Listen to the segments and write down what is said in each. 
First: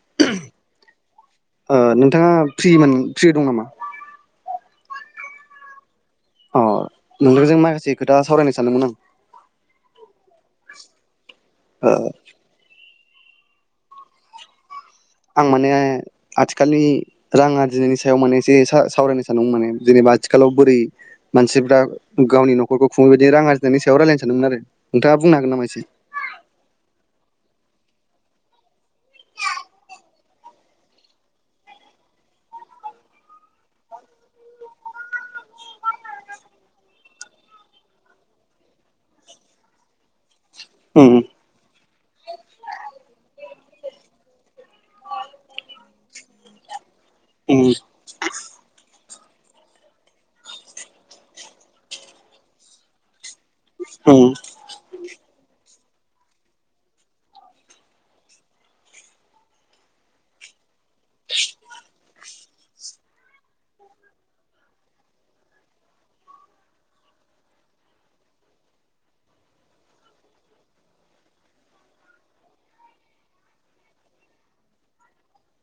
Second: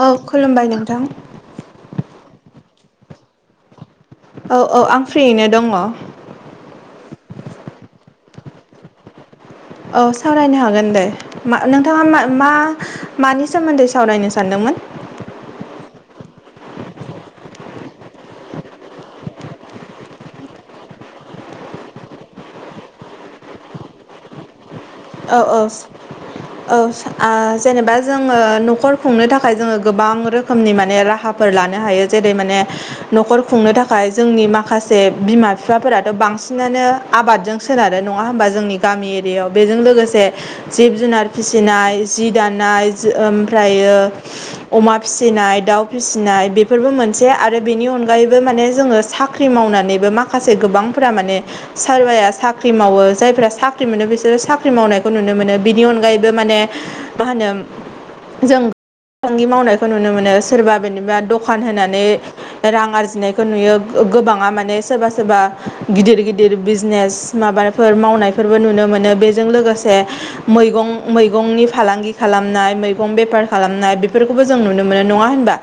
औ हेल' खुलुमबाय नोंथां ओ नोंथाङा फ्रिमोन फ्रि दं नामा औ औ आं फ्रियैनो दङ। अ नोंथां जों माखासे खोथा सावरायनो सानदोंमोन आं। औ सावरायनो हागोन दे मा नोंथाङा ओ मा मा मानि सोमोन्दै सावरायनो सानदोंमोन? आं माने आथिखालनि रां आरजिनायनि सायाव माने एसे सावरायनो सानदों माने जेनेबा आथिखालाव बोरै मानसिफ्रा गावनि न'खरखौ खुंङो बायदि रां आरजिनायनि सायाव रायल्लायनो सानदोंमोन आरो। नोंथाङा बुंनो औ हागोन नामा औ एसे औ आ जेनेबा जोङो न'खर खुंनो थाखाय जोङो गोबां रोखोमनि माने राहाफोर लानो हायो जेरै माने न'खर खुंनो थाखाय जोंनि माखासे बिमा बिफाफोराथ' बांसिनानो आबादजों सोनारो नङा होमबा जोंनि गामि एरियायाव बेजों लोगोसे जिब उम जुनार फिसिनाय जि दानाय ओमफ्रायो अमा फिसिनाय दाउ फिसिनाय बेफोरबो मोनसे आरो उम बेनि अनगायैबो माने जोङो साख ख्रि मावनानैबो माखासे गोबांफ्रा माने सोरबाया साख्रि मावो जायफ्रा साख्रि मोनो उम बिसोरो साख्रि मावनायखौ नुनो मोनो बिनि अनगायैबो माने मा होनो जों फालांगि मावनायखौ नुनो मोनो सोरबा बिदिबा दखान होनानै रां आरजिनायखौ नुयो गोबाङा माने सोरबा सोरबा गिदिर गिदिर बिजनेस माबाफोर मावनायफोरबो नुनो मोनो बे जों लोगोसे मैगं मैगंनि फालांगि खालामनाय मैगं बेफार खालामनाय बेफोरखौ बो जोंं नुनो मोनो नङा होमबा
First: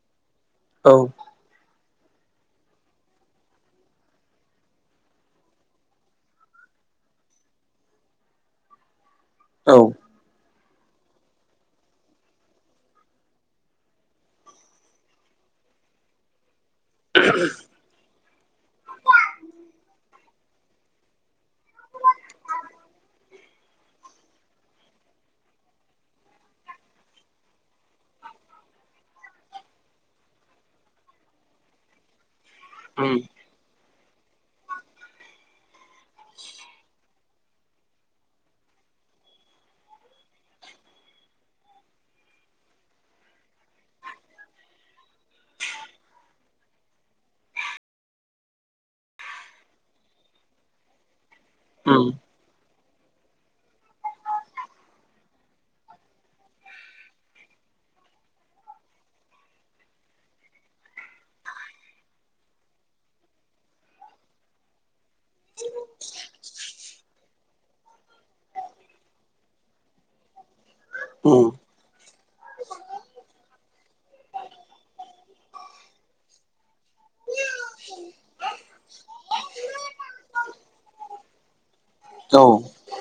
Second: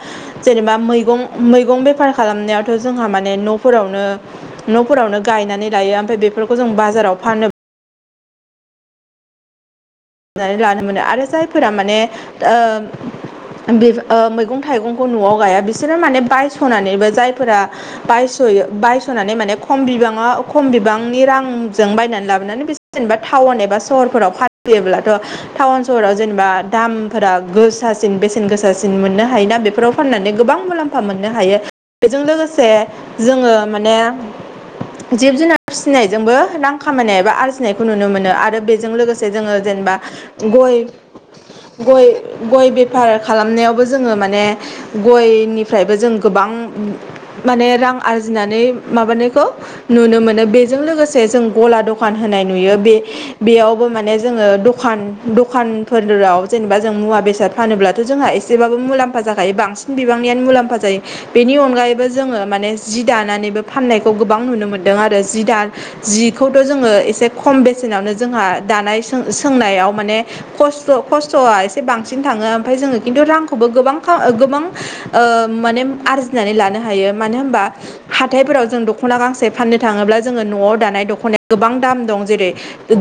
जेनेबा औ मैगं मैगं बे फार खालामनायावथ' जोंहा माने न' फोरावनो न' फोलावनो गायनानै लायो ओमफ्राय बेफोरखौ जों बाजार फोराव फानो औ नानै लानो मोनो आरो जायफोरा माने ओ- बि ओ- मैगं थाइगंखौ न'आव गाया बिसोरो माने बायस'नानैबो जायफोरा बायस ओयो बायस'नानै मान ख बिबांनि रांजों बायनानै लाबोनानै जबा थाव टाउन एबा सहफोराव फान फैयोब्लाथ' टाउन सहराव जेनेबा दामफोरा गोसासिन बेसेन गोसासिन मोननो हायोना बेफोराव फाननानै गोबां मुलाम्फा मोननो हायो बेजों लोगोसे उम जोङो। माने जिब जुनार फिसिनायजोंबो रां खामायनाय एबा आरजिनायखौ नुनो मोनो आरो बेजों लोगोसे जोङो जेनेबा गय गय गय बेफार खालामनायावबो जोङो माने गयनिफ्रायबो जों गोबां माने रां आरजिनानै माबानायखौ नुनो मोनो बेजों लोगोसे जों गला उम दखान होनाय नुयो बे बेयाव माने जोङो दखान दखानफोराव जेनेबा जों मुवा बेसाद फानोब्लाथ' जोंहा एसेब्लाबो मुलाम्फा जाखायो बांसिन बिबांनियानो मुलाम्फा जायो बेनि अनगायैबो जोङो माने जि दानानैबो फान फाननायखौ गोबां नुनो मोन्दों ।आरो जि दा जिखौथ' जोङो एसे खम बेसेनावनो जोंहा दानायों सोंनायाव माने खस्थ' उम खस्थ'आ एसे बांसिन बांसिन थाङो ओमफ्राय जोङो खिन्थु रांखौबो गोबां गोबां ओ- माने आरजिनानै लानो हायो। मानो होनबा हाथायफोराव जों दख'ना गांसे फाननो थाङोब्ला जोङो न'आव दानाय दख'नाय गोबां दाम दं औ जेरै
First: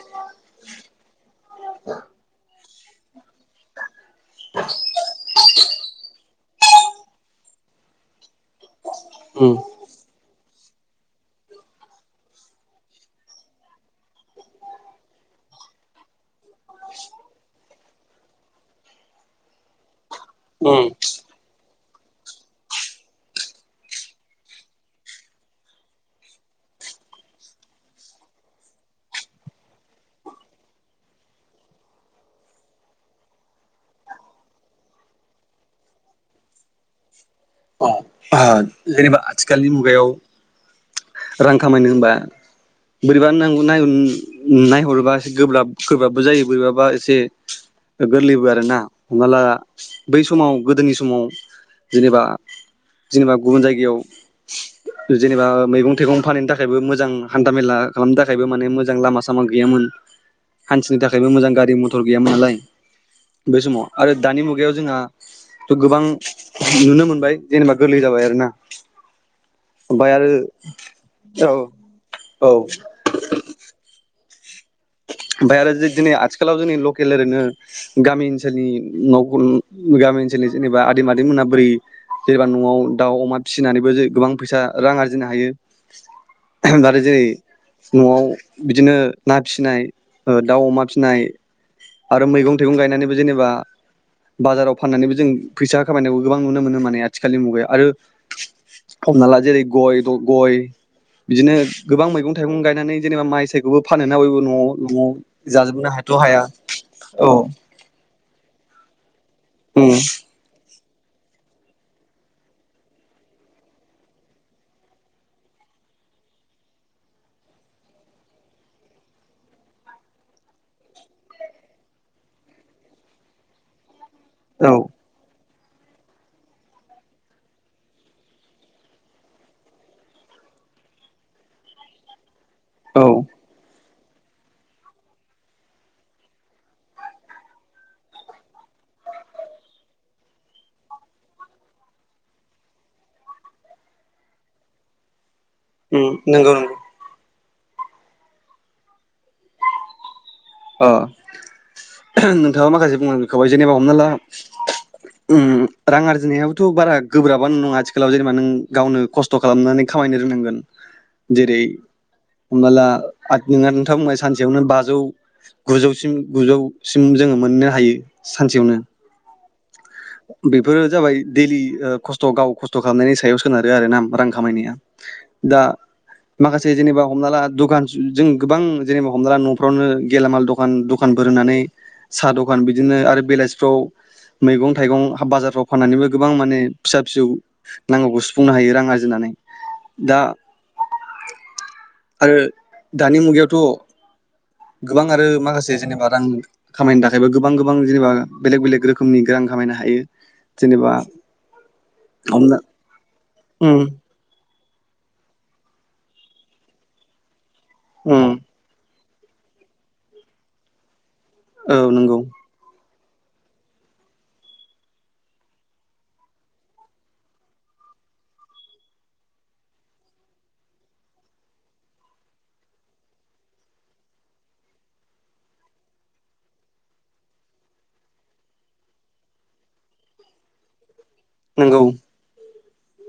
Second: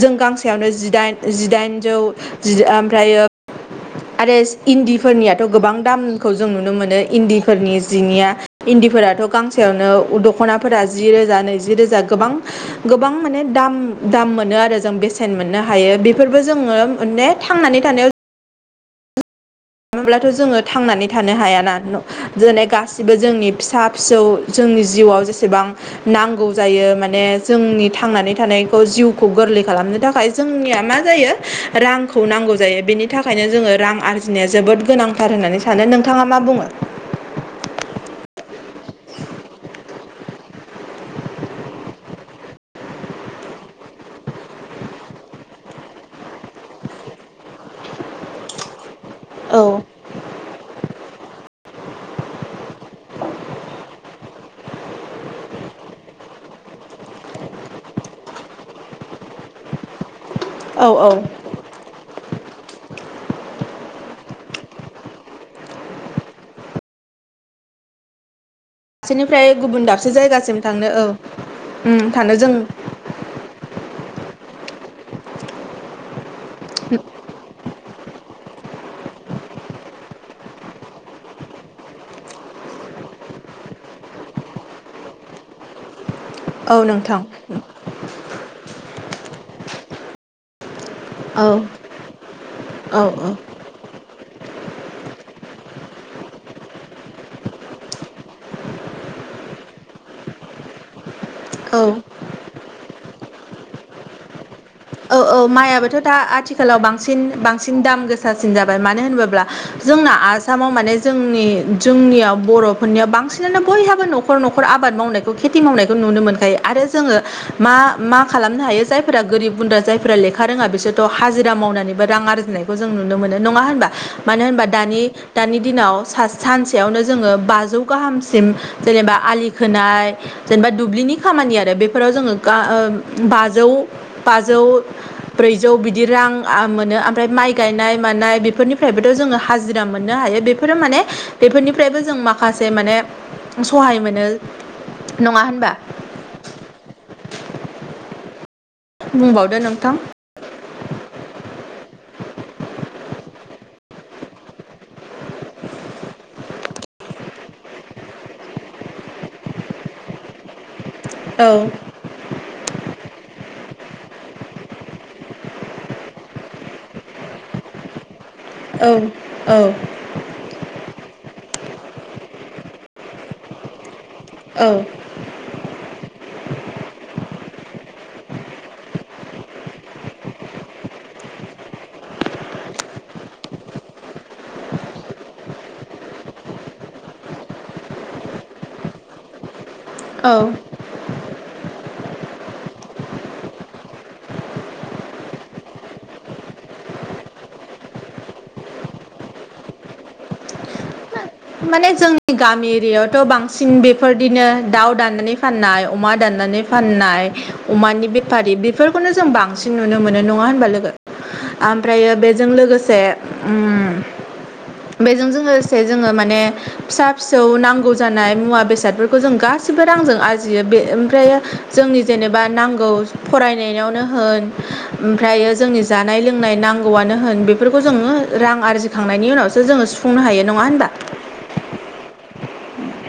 जों गांसेयावनो जिदाइन जिदाइननौ जि ओमफ्रायो आरो इन्दिफोरनियाथ' गोबां दामखौ जों नुनो मोनो इन्दिफोरनि जिनिया इन्दि फोरथ' उम गांसेयावनो उद खनाफोरा जि रोजा नैज रोजा गोबां गोबां माने दाम दाम मोनो आरो जों बे मोननो हायो बेफोरबो जोङो माने थांनानै थानायाव थाब्लाथ' जोङो उम थांनानै थानो हायाना न- जेरै गासिबो जोंनि फिसा फिसौ जोंनि जिउआव जेसेबां नांगौ जायो माने जोंनि थांनानै थानायखौ जिउखौ गोरलै खालामो। नो थाखाय जोंनि मा जायो रांखौ नांगौ जायो बेनि थाखायनो जोङो रां आरजिनाय ज जोबोद गोनांथार होननानै सानो नोंथाङा मा बुङो। ओ- जेनेबा आथिखालनि मुगायाव रां खामायनो होनबा बोरैबा नांगौनाय नायहरोबा एसे गोब्राब गोब्राबबो जायो बोरैबाबा एसे गोरलैबो आरोना हमना ला औ बै समाव गोदोनि समाव जेनेबा जेनेबा गुबुन जायगायाव जेनेबा मैगं थाइगं फानहैनो थाखायबो मोजां हान्था मेला खालामनो थाखायबो माने मोजां लामा सामा गैयामोन औ हान्थिनो थाखायबो मोजां गारि मथर गैयामोन नालाय। बे समाव आरो दानि मुगायाव जोंहा' गोबां नुनो मोनबाय। जेनेबा गोरलै जाबाय आरो ना। दाबसेनिफ्राय गुबुन दाबसे ओमफ्राय जायगासिम थांनो औ औ थानो जों औ [inaudible] ओमफ्राय आरो जोदि आथिखालाव जोंनि लकेल ओरैनो गामि ओनसोलनि नखुन गामि ओनसोलनि जेनेबा आदैमादैमोना बोरै जेनेबा न'आव दाउ अमा फिसिनानैबो जे गोबां फैसा रां आरजिनो हायो। औ आरो नोंथां जेरै न'आव बिदिनो ना फिसिनाय दाउ अमा फिनाय फिनाय औ आरो मैगं थाइगं औ गायनानैबो जेनेबा औ बाजाराव फाननानैबो जों फैसा खामायनायखौ गोबां नुनो मोनो। माने आथिखालनि मुगायाव आरो हमना ला जेरै गय द गय बिदिनो औ गोबां मैगं थाइगं गायनानै जेनेबा माइ सायखौबो फानो ना बयबो न'आव न'आव औ औ जाजोबनो माइयाबोथ' दा हायाथ' हाया आथिखालाव बांसिन औ बांसिन दाम गोसासिन जाबाय मानो होनोब्ला उम जोंना आसाम माव माने जोंनि जोंनियाव बर'फोरनियाव बांसिनानो बयहाबो न'खर न'खर आबाद मावनायखौ खेथि नायखौ नुनो मोनखायो आरो जोङो मा मा खालामनो हायो जायफोरा गोरिब गुनद्रा जाय फोरफोरा लेखा रोङा बिसोरथ' हाजिरा मावनानैबो रां आरजिनायखौ जों नुनो मोनो नङा होनबा मानो होनबा औ दानि दानि दिनाव सानसेयावनो जोङो बाजौ गाहामसिम जेनेबा आलि खोनाय जेनेबा दुब्लिनि खामानि आरो बेफोराव जोङो गा औ ओ बाजौ बाजौ ब्रैजौ बिदि रां मोनो ओमफ्राय माइ गायनाय मानाय बेफोरनिफ्रायबोथ' जोङो हाजिरा मोनो। मोननो हायो बेफोरो माने बेफोरनिफ्रायबो जों माखासे माने सहाय मोनो। नङा होनबा ओम नंगौ नंगौ। बुंबावदो नोंथां ओ नोंथाङा माखासे बुंलां बेखौहाय जेनेबा हमना ला ओम रां आरजिनायाबोथ' बारा गोब्राबानो नङा आथिखालाव जेनेबा नों गावनो खस्थ' खालामनानै खामायनो रोंनांगोन। औ जेरै हमना ला नों नोंथांङा बुंबाय सानसेयावनो बाजौ गुजौसिम गुजौसिम जोङो मोननो हायो। सानसेयावनो औ औ बेफोरो जाबाय दैलि खस्थ' गाव खस्थ' स्थ' खालामनायनि सायाव सोनारो आरो ना रां औ खामायनाया दा माखासे जेनेबा हमना ला दुखान जों गोबां जेनेबा हमना ला न'फ्रावनो गेलामाल दखान दखानफोर होनानै साहा दखान बिदिनो आरो बेलासिफ्राव मैगं थाइगं बाजारफ्राव फाननानैबो गोबां माने फिसा फिसौ नांगौखौ सुफुंनो हायो रां आरजिनानै। नै औ आरो दानि मुगायावथ' गोबां आरो माखासे जेनेबा रां खामायनो थाखायबा गोबां गोबां जेनेबा बेलेग बेलेग रोखोमनि रां खामायनो हायो जेनेबा माने जोंनि हमना गामि एरियायावथ' बांसिन उम बेफोरबायदिनो दाउ दान्नानै फाननाय अमा दाननानै फाननाय अमानि उम बेफारि बेफोर खौनो जों बांसिन नुनो मोनो नङा होनबा लोगो? औ ओमफ्रायो नंगौ बेजों लोगोसे ओम बेजों जों लोगोसे जोङो मा माने फिसा फिसौ नांगौ जानाय मुवा बेसादफोरखौ जों गासिबो रांजों आरजियो बे ओमफ्राय यो‌ जोंनि जेनेबा नांगौ फरायनायावनो होन ओमफ्रायो‌ जोंनि जानाय लोंनाय नांगौआनो होन बेफोरखौ जोङो रां आरजिखांनायनि उनावसो जोङो सुफुंनो हायो नङा होनबा? नंगौ। उ [inaudible]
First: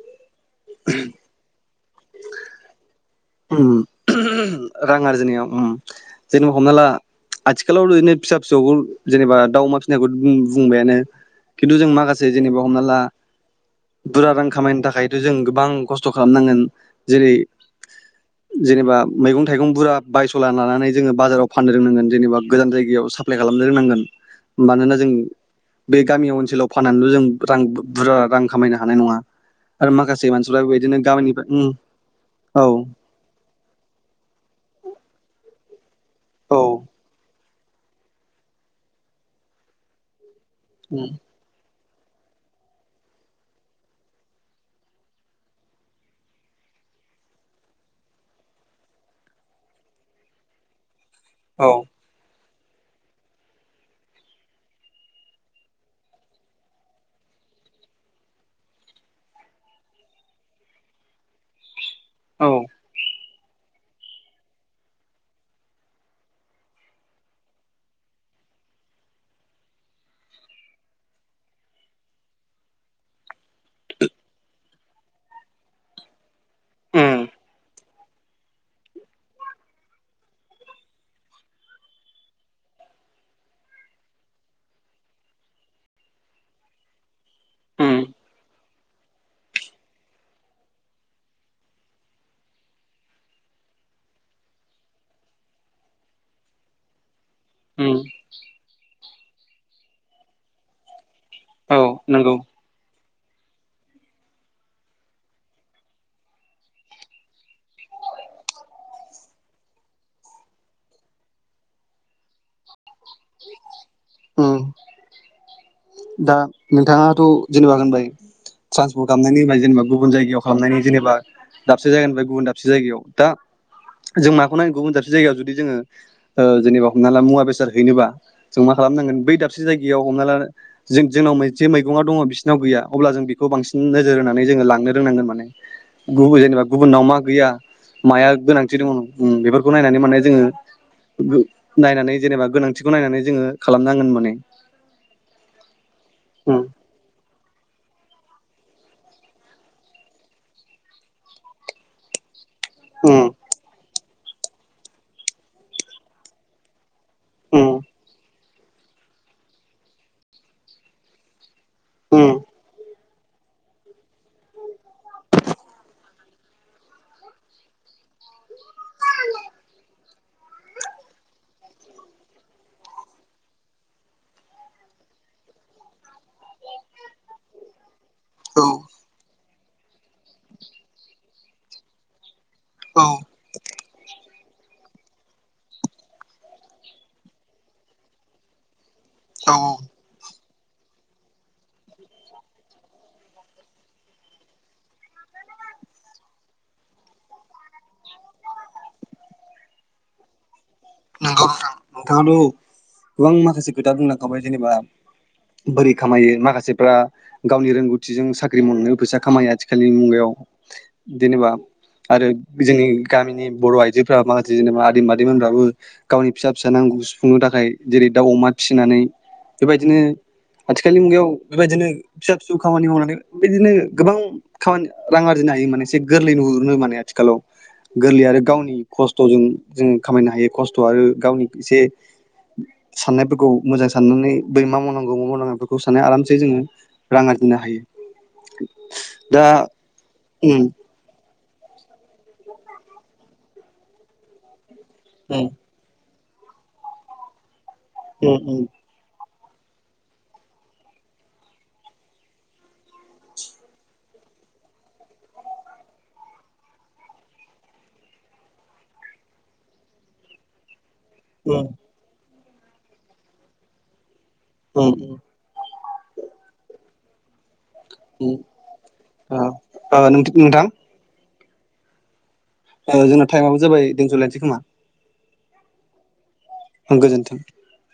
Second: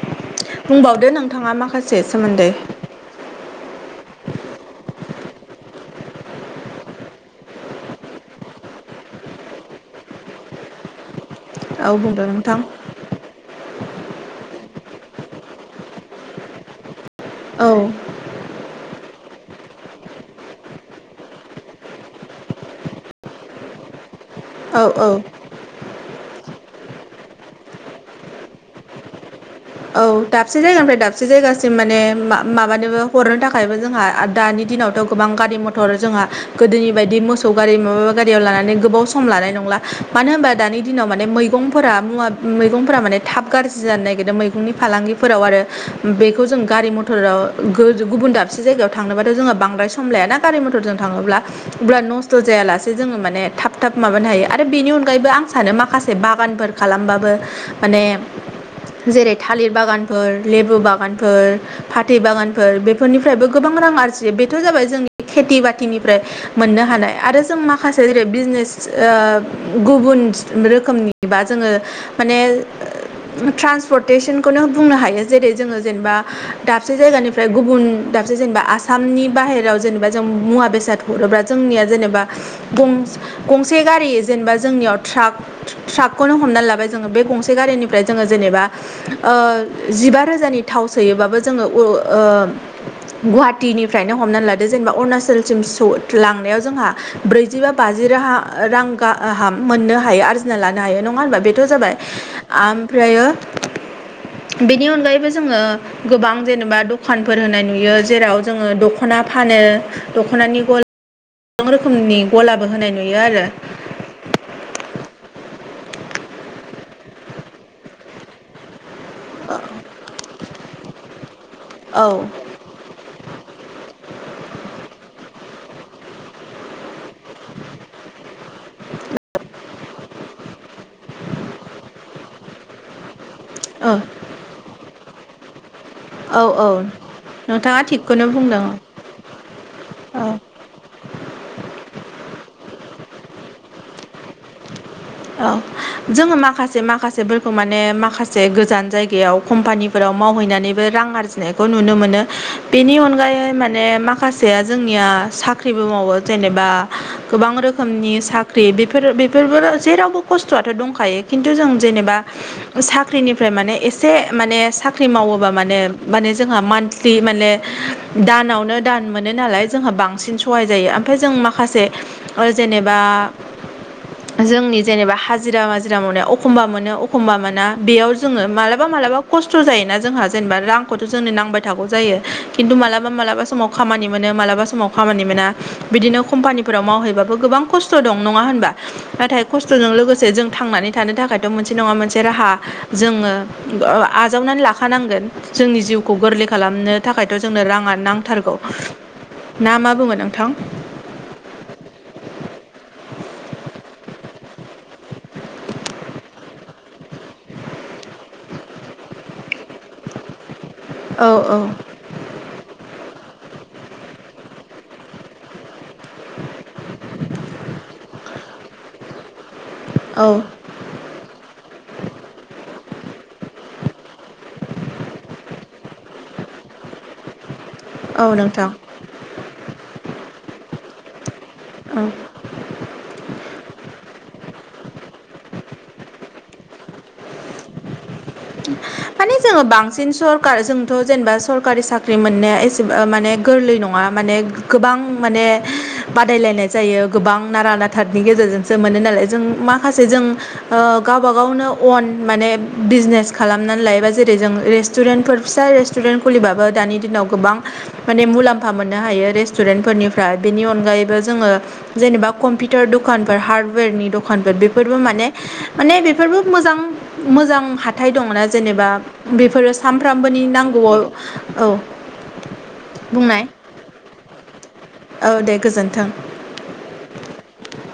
बुंबावदो नोंथाङा माखासे सोमोन्दै ओम रां आरजिनायाव जेनेबा हमना ला आथिखालाव ओरैनो फिसा फिसौखौ जेनेबा दा अमा फिसिनायखौ बुंबायानो खिन्थु जों औ बुंदो माखासे नोंथां जेनेबा हमना ला बुरजा रां खामायनो थाखायथ' जों गोबां खस्थ' खालामनांगोन जेरै औ जेनेबा मैगं थाइगं बुरजा बायस'ला लानानै जोङो बाजाराव फाननो रोंनांगोन जेनेबा गोजान जायगायाव साप्लाय खालामनो रोंनांगोन। औ मानोना जों औ बे गामि ओनसोलाव फाननानैल' जों रां बुरजा रां खामायनो हानाय नङा। आरो औ माखासे दाबसे मानसिफ्रा जायगानिफ्राय बेबायदिनो दाबसे गामिनिफ्राय उम जायगासिम माने मा औ माबानोबो हरनो थाखायबो जोंहा दानि दिनावथ' गोबां गारि मथर जोंहा औ गोदोनि बायदि मोसौ गारि माबा गारियाव लानानै गोबाव सम लानाय नंला मानो होनबा दानि दिनाव उम माने मैगंफोरा मुवा मैगंफोरा माने थाब गाज्रि जानो नागिरदों मै नि फालांगिफोराव आरो बेखौ जों गारि मथराव गुबुन दाबसे जायगायाव थांनोबाथ जोङो बांद्राय सम लायाना गारि मथरजों थांङोब्ला औ अब्ला नसथ' जा जायालासे जोङो माने थाब थाब माबानो हायो आरो बेनि अनगायैबो आं सानो माखासे बागानफोर खालामबाबो माने जेरै थालिर बागानफोर लेबु बागानफोर फाथै औ बागानफोर बेफोरनि फ्रायबो गोबां रां आरजियो बेथ' जाबाय जोंनि खेथि बाथिनिफ्राय मोननो हानाय आरो जों माखासे जेरै बिजेनेस गुबुन रोखोमनिबा जोङो माने ट्रान्सपर्टेसनखौनो बुंनो हायो जेरै जोङो जेनेबा दाबसे उम जायगानिफ्राय गुबुन दाबसे जेनेबा आसामनि बाहेरायाव जेनेबा जों मुवा बेसाद हल' जोंनि जेनेबा गंसे गारि जेनेबा जोंनिआव ट्राक ट्राकखौनो हमनानै लांबाय जोङो बे गंसे उम गारिनिफ्राय जोङो जेनेबा ओ जिबा रोजानि थाव सोयोबाबो जोङो ओ गुवाहाटीनिफ्रायनो हमनानै लादो जेनेबा अरुणाचलसिम स लांनायाव जोंहा ब्रैजिबा उम बाजि राहा रां गाहाम मोननो हायो आर्जिना लानो हायो न नङा होनबा बेथ औ जाबाय नंगौ ओमफ्रायो [inaudible] बेनि अनगायैबो जोङो गोबां जेनेबा दखानफोर होनाय नुयो जेराव जोंङो दख'ना फानो दख'नानि गला गोबां रोखोमनि गलाबो होनाय नुयो आरो दा नोंथाङाथ जेनेबा होनबाय ट्रानस खालामनायनि होनोब जेनेबा गुबुन जायगायाव खालामनायनि जेनेबा दाबसे औ जायगानिफ्राय गुबुन दाबसे जायगायाव दा जों माखौ नांगोन गुबुन जााबसे जायगायाव जुदि जोङो ओ जेनेबा हमना ला मुवा बेसाद हैनोबा जों मा खालामनांगोन बै दाबसे जायगायाव हमना ला जों जोंनाव जे मैगं दङ बिसिरनाव गैया अब्ला जों बेखौ बांसिन औ नोजोर होनानै जोङो लांनो रोंनांगोन माने गुबुन औ जेनेबा औ गुबुननाव मा गैया नोंथाङा थिगखौनो माया बुंदों गोनांथि दङ बेफोरखौ नायनानै माने औ जोंङो नायनानै जेनेबा गोनांथिखौ नायनानै जोंङो खालामनांगोन माने औ जोंङो उम माखासे माखासेफोरखौ माने माखासे से गोजान जायगायाव कम्पानिफोराव मावहैनानैबो रां आरजिनायखौ नुनो मोनो बेनि उम अनगायै माने माखासेया जोंनिया साख्रिबो मावो जेनेबा गोबां उम रोखोमनि साख्रिफोर बेफोरबो जेरावबो खस्थ आथ दंखायो खिन थु जों जेनेबा उम साख्रिनिफ्राय माने एसे माने साख्रि मावोबा माने माने जों जोंहा मानलि माने दानावनो दान मोनोनालाय जोंहा बांसिन सहाय जायो ओमफ्राय जों माखासे जेनेबा जोंनि जेनेबा हाजिरा माजिरा मावनाय अखम्बा मोनो अखम्बा मोना बेयाव जोंङो औ मालाबा मालाबा खस्थ जायोना जोंहा जेनेबा रांखौथ जोंनो नांबाय थागौ जायो खिन्थु औ मालाबा लाबा समाव खामानि मोनो मालाबा समाव खामानि मोना बिदिनो कम्पानिफोराव मावहैबाबो गोबां खस्थ‌दं नङा होनबा नाथाय औ खस्थ'जों लोगोसे जों थांनानै थानो थाखायथ मोनसे नङा मोनसे राहा जोङो आजावनानै लाखानांगोन जोंनि जिउखौ गोरलै खालामनो थाखायथ' जोंनो राङा नांथारगौ ना मा बुङो नोंथां नंगौ नोंथां नोंथांआथ' गोबां माखासे खोथा बुंलांखांबाय जेनबा बोरै खामायो माखासेफ्रा गावनि रोंगौथिजों साख्रि मावनायनि फैसा खामायो आथिखालनि मुगायाव औ जेनेबा औ आरो जोंनि गामिनि बर' आइजोफोरा माखासे जेनेबा आदै मादैमोनबाबो गावनि फिसा फिसा नांगौ सुफुंनो थाखाय जेरै दाउ अमा फिसिनानै बेबायदिनो औ आथिखालनि मुगायाव बेबायदिनो फिसा फिसौ खामानि मावनांगौ बिदिनो गोबां खामानि रां आरजिनो हायो माने एसे गोरलै नुहुरनो माने आथिखालाव गोरलै औ आरो नोंथां गावनि खस्थजों जोंङो खामायनो हायो खस्थ आरो गावनि एसे साननायफोरखौ मोजां साननानै बै मा मावनांगौ मा मावनांगौ बेखौ साननानै आरामसे जोङो रांं आरजिनो हायो माने दा जोङो बांसिन सरखार उम जोंथ जेनेबा सरकारि साख्रि मोननाया एसेबां माने गोरलै नङा माने गोबां माने उम बादायलायनाय जायो गोबां नारा नाथाथनि उम उम गेजेरजोंसो मोनो नालाय जों माखासे जों ओ गावब गावनो अन माने बिजनेस खालामनानै लायोबा जेरै जों रेस्टुरेन्टफोर फिसा रेस्टुरेन्ट खुलिबाबो दानि दिनाव गोबां माने मुलाम्फा मोननो हायो रेस्टुरेन्टफोरनिफ्राय बेनि अनगायै ओ जोङो उम जेनेबा कम्पिउटार दकान बा हार्दउवेरनि द खानफोर उम बेफोरबो माने माने बेफोरबो मोजां मोजां हा थाय उम दंना जेनेबा ओ बेफोरो ओ सानफ्रामबोनि नोंथां नांगौआव औ ओ जोंना बुंनाय टाइमाबो जाबाय दोनथ'लायनोसै खोमा । औ दे गोजोन्थों । ओ गोजोनथों ।